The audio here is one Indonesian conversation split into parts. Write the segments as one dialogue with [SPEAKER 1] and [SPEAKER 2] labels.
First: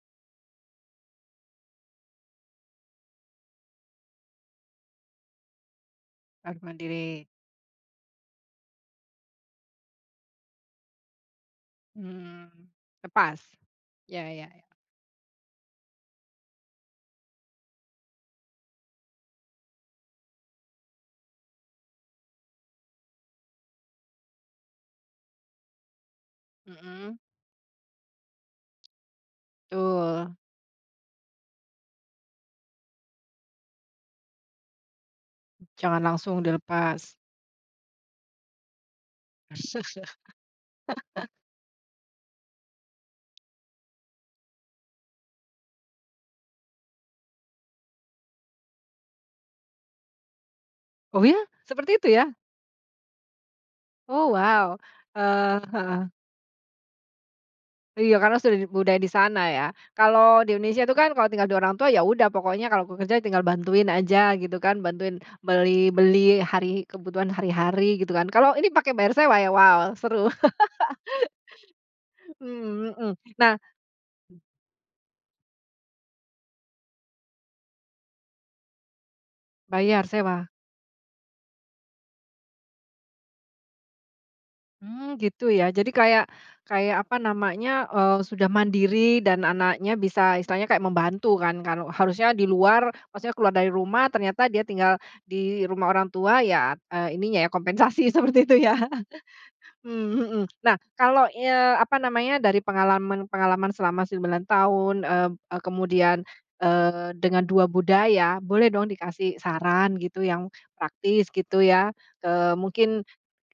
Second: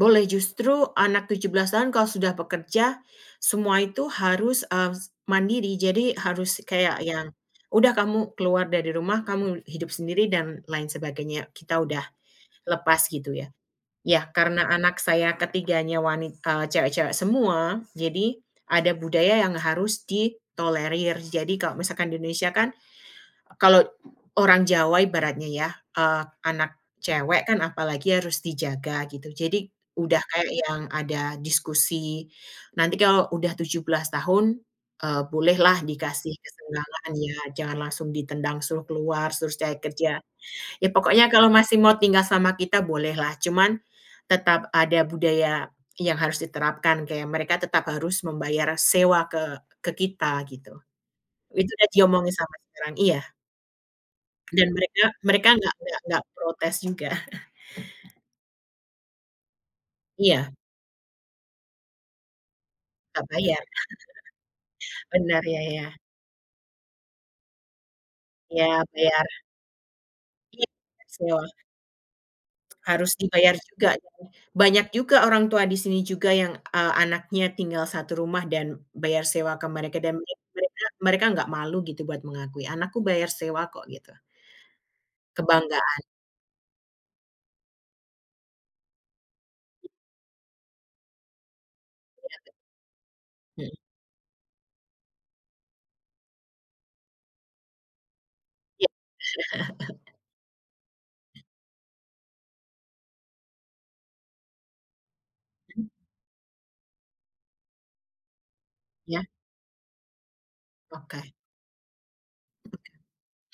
[SPEAKER 1] Boleh ,justru, anak 17 tahun kalau sudah bekerja, semua itu harus mmm, s mandiri. Jadi,
[SPEAKER 2] Ah,
[SPEAKER 1] harus kayak
[SPEAKER 2] mandiri.
[SPEAKER 1] ya, udah kamu keluar dari rumah, kamu hidup sendiri, dan lain sebagainya. Kita udah
[SPEAKER 2] Hmm.
[SPEAKER 1] lepas gitu,
[SPEAKER 2] Lepas?
[SPEAKER 1] ya. Ya,
[SPEAKER 2] Ya ya ya.
[SPEAKER 1] karena anak saya ketiganya wanit eee, cewek-cewek semua. Jadi, ada budaya yang harus ditolerir. Jadi, kalau misalkan di Indonesia kan, kalau orang Jawa ibaratnya, ya. Eee, anak
[SPEAKER 2] Heeh.
[SPEAKER 1] cewek kan, apalagi harus dijaga, gitu. Jadi, udah
[SPEAKER 2] Betul.
[SPEAKER 1] kayak yang ada diskusi, nanti kalau udah 17 tahun, eee, bolehlah
[SPEAKER 2] Jangan
[SPEAKER 1] dikasih
[SPEAKER 2] langsung
[SPEAKER 1] kesenggangan,
[SPEAKER 2] dilepas.
[SPEAKER 1] ya. Jangan langsung ditendang, suruh keluar, trus cari kerja. Ya pokoknya, kalau masih mau tinggal sama kita, boleh lah. Cuman, tetap ada budaya yang harus diterapkan. Kayak, mereka tetap harus membayar sewa ke ke kita gitu.
[SPEAKER 2] Oh ya?
[SPEAKER 1] Itu udah
[SPEAKER 2] Seperti itu,
[SPEAKER 1] diomongin
[SPEAKER 2] ya?
[SPEAKER 1] sama [unintelligible] iya.
[SPEAKER 2] Oh!
[SPEAKER 1] Dan
[SPEAKER 2] Wow.
[SPEAKER 1] mereka mereka
[SPEAKER 2] Eee,
[SPEAKER 1] enggak enggak
[SPEAKER 2] heeh.
[SPEAKER 1] enggak protes juga.
[SPEAKER 2] Iya. Karena sudah budaya di sana ya? Kalau di
[SPEAKER 1] Iya.
[SPEAKER 2] Indonesia itu kan, Kalau tinggal dengan orang tua, ya udah. Pokoknya kalau bekerja,
[SPEAKER 1] Tetap
[SPEAKER 2] tinggal
[SPEAKER 1] bayar.
[SPEAKER 2] bantuin aja, gitu kan? Bantuin
[SPEAKER 1] Benar, ya
[SPEAKER 2] beli
[SPEAKER 1] ya.
[SPEAKER 2] beli, hari kebutuhan hari-hari, gitu kan, kalau ini
[SPEAKER 1] Iya,
[SPEAKER 2] pakai bayar
[SPEAKER 1] bayar.
[SPEAKER 2] sewa ya? Wow. Seru.
[SPEAKER 1] [unintelligible]
[SPEAKER 2] Mmm, mhm.
[SPEAKER 1] Harus dibayar
[SPEAKER 2] Nah
[SPEAKER 1] juga. Banyak juga, orang tua di sini juga yang, eee, anaknya tinggal 1 rumah, dan bayar sewa ke mereka,
[SPEAKER 2] Bayar,
[SPEAKER 1] dan mereka
[SPEAKER 2] sewa?
[SPEAKER 1] mereka enggak malu, gitu. Buat mengakui, anakku bayar sewa kok, gitu.
[SPEAKER 2] Mmm. Gitu ya? Jadi
[SPEAKER 1] Kebanggaan.
[SPEAKER 2] kayak kayak apa namanya. Eee, sudah mandiri, dan anaknya bisa istilahnya, kayak membantu kan. Kalo
[SPEAKER 1] Iya,
[SPEAKER 2] harusnya di
[SPEAKER 1] bener.
[SPEAKER 2] luar, maksudnya keluar dari
[SPEAKER 1] Heeh.
[SPEAKER 2] rumah, ternyata dia tinggal di rumah orang tua, ya eee, ininya ya. Kompensasi seperti itu, ya?
[SPEAKER 1] Iya.
[SPEAKER 2] Mmm, mhm. Nah, kalau eee, apa namanya. Dari pengalaman-pengalaman selama 9 tahun, mmm eee,
[SPEAKER 1] Hmm.
[SPEAKER 2] kemudian, eee, dengan 2 budaya, boleh dong
[SPEAKER 1] Iya.
[SPEAKER 2] dikasih saran gitu. Yang praktis,
[SPEAKER 1] Oke.
[SPEAKER 2] gitu ya. Eee, mungkin,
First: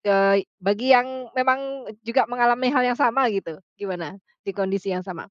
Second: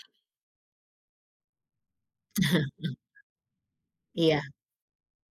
[SPEAKER 2] eee, bagi yang memang juga mengalami hal yang sama, gitu. Gimana?
[SPEAKER 1] Iya.
[SPEAKER 2] Di kondisi yang sama?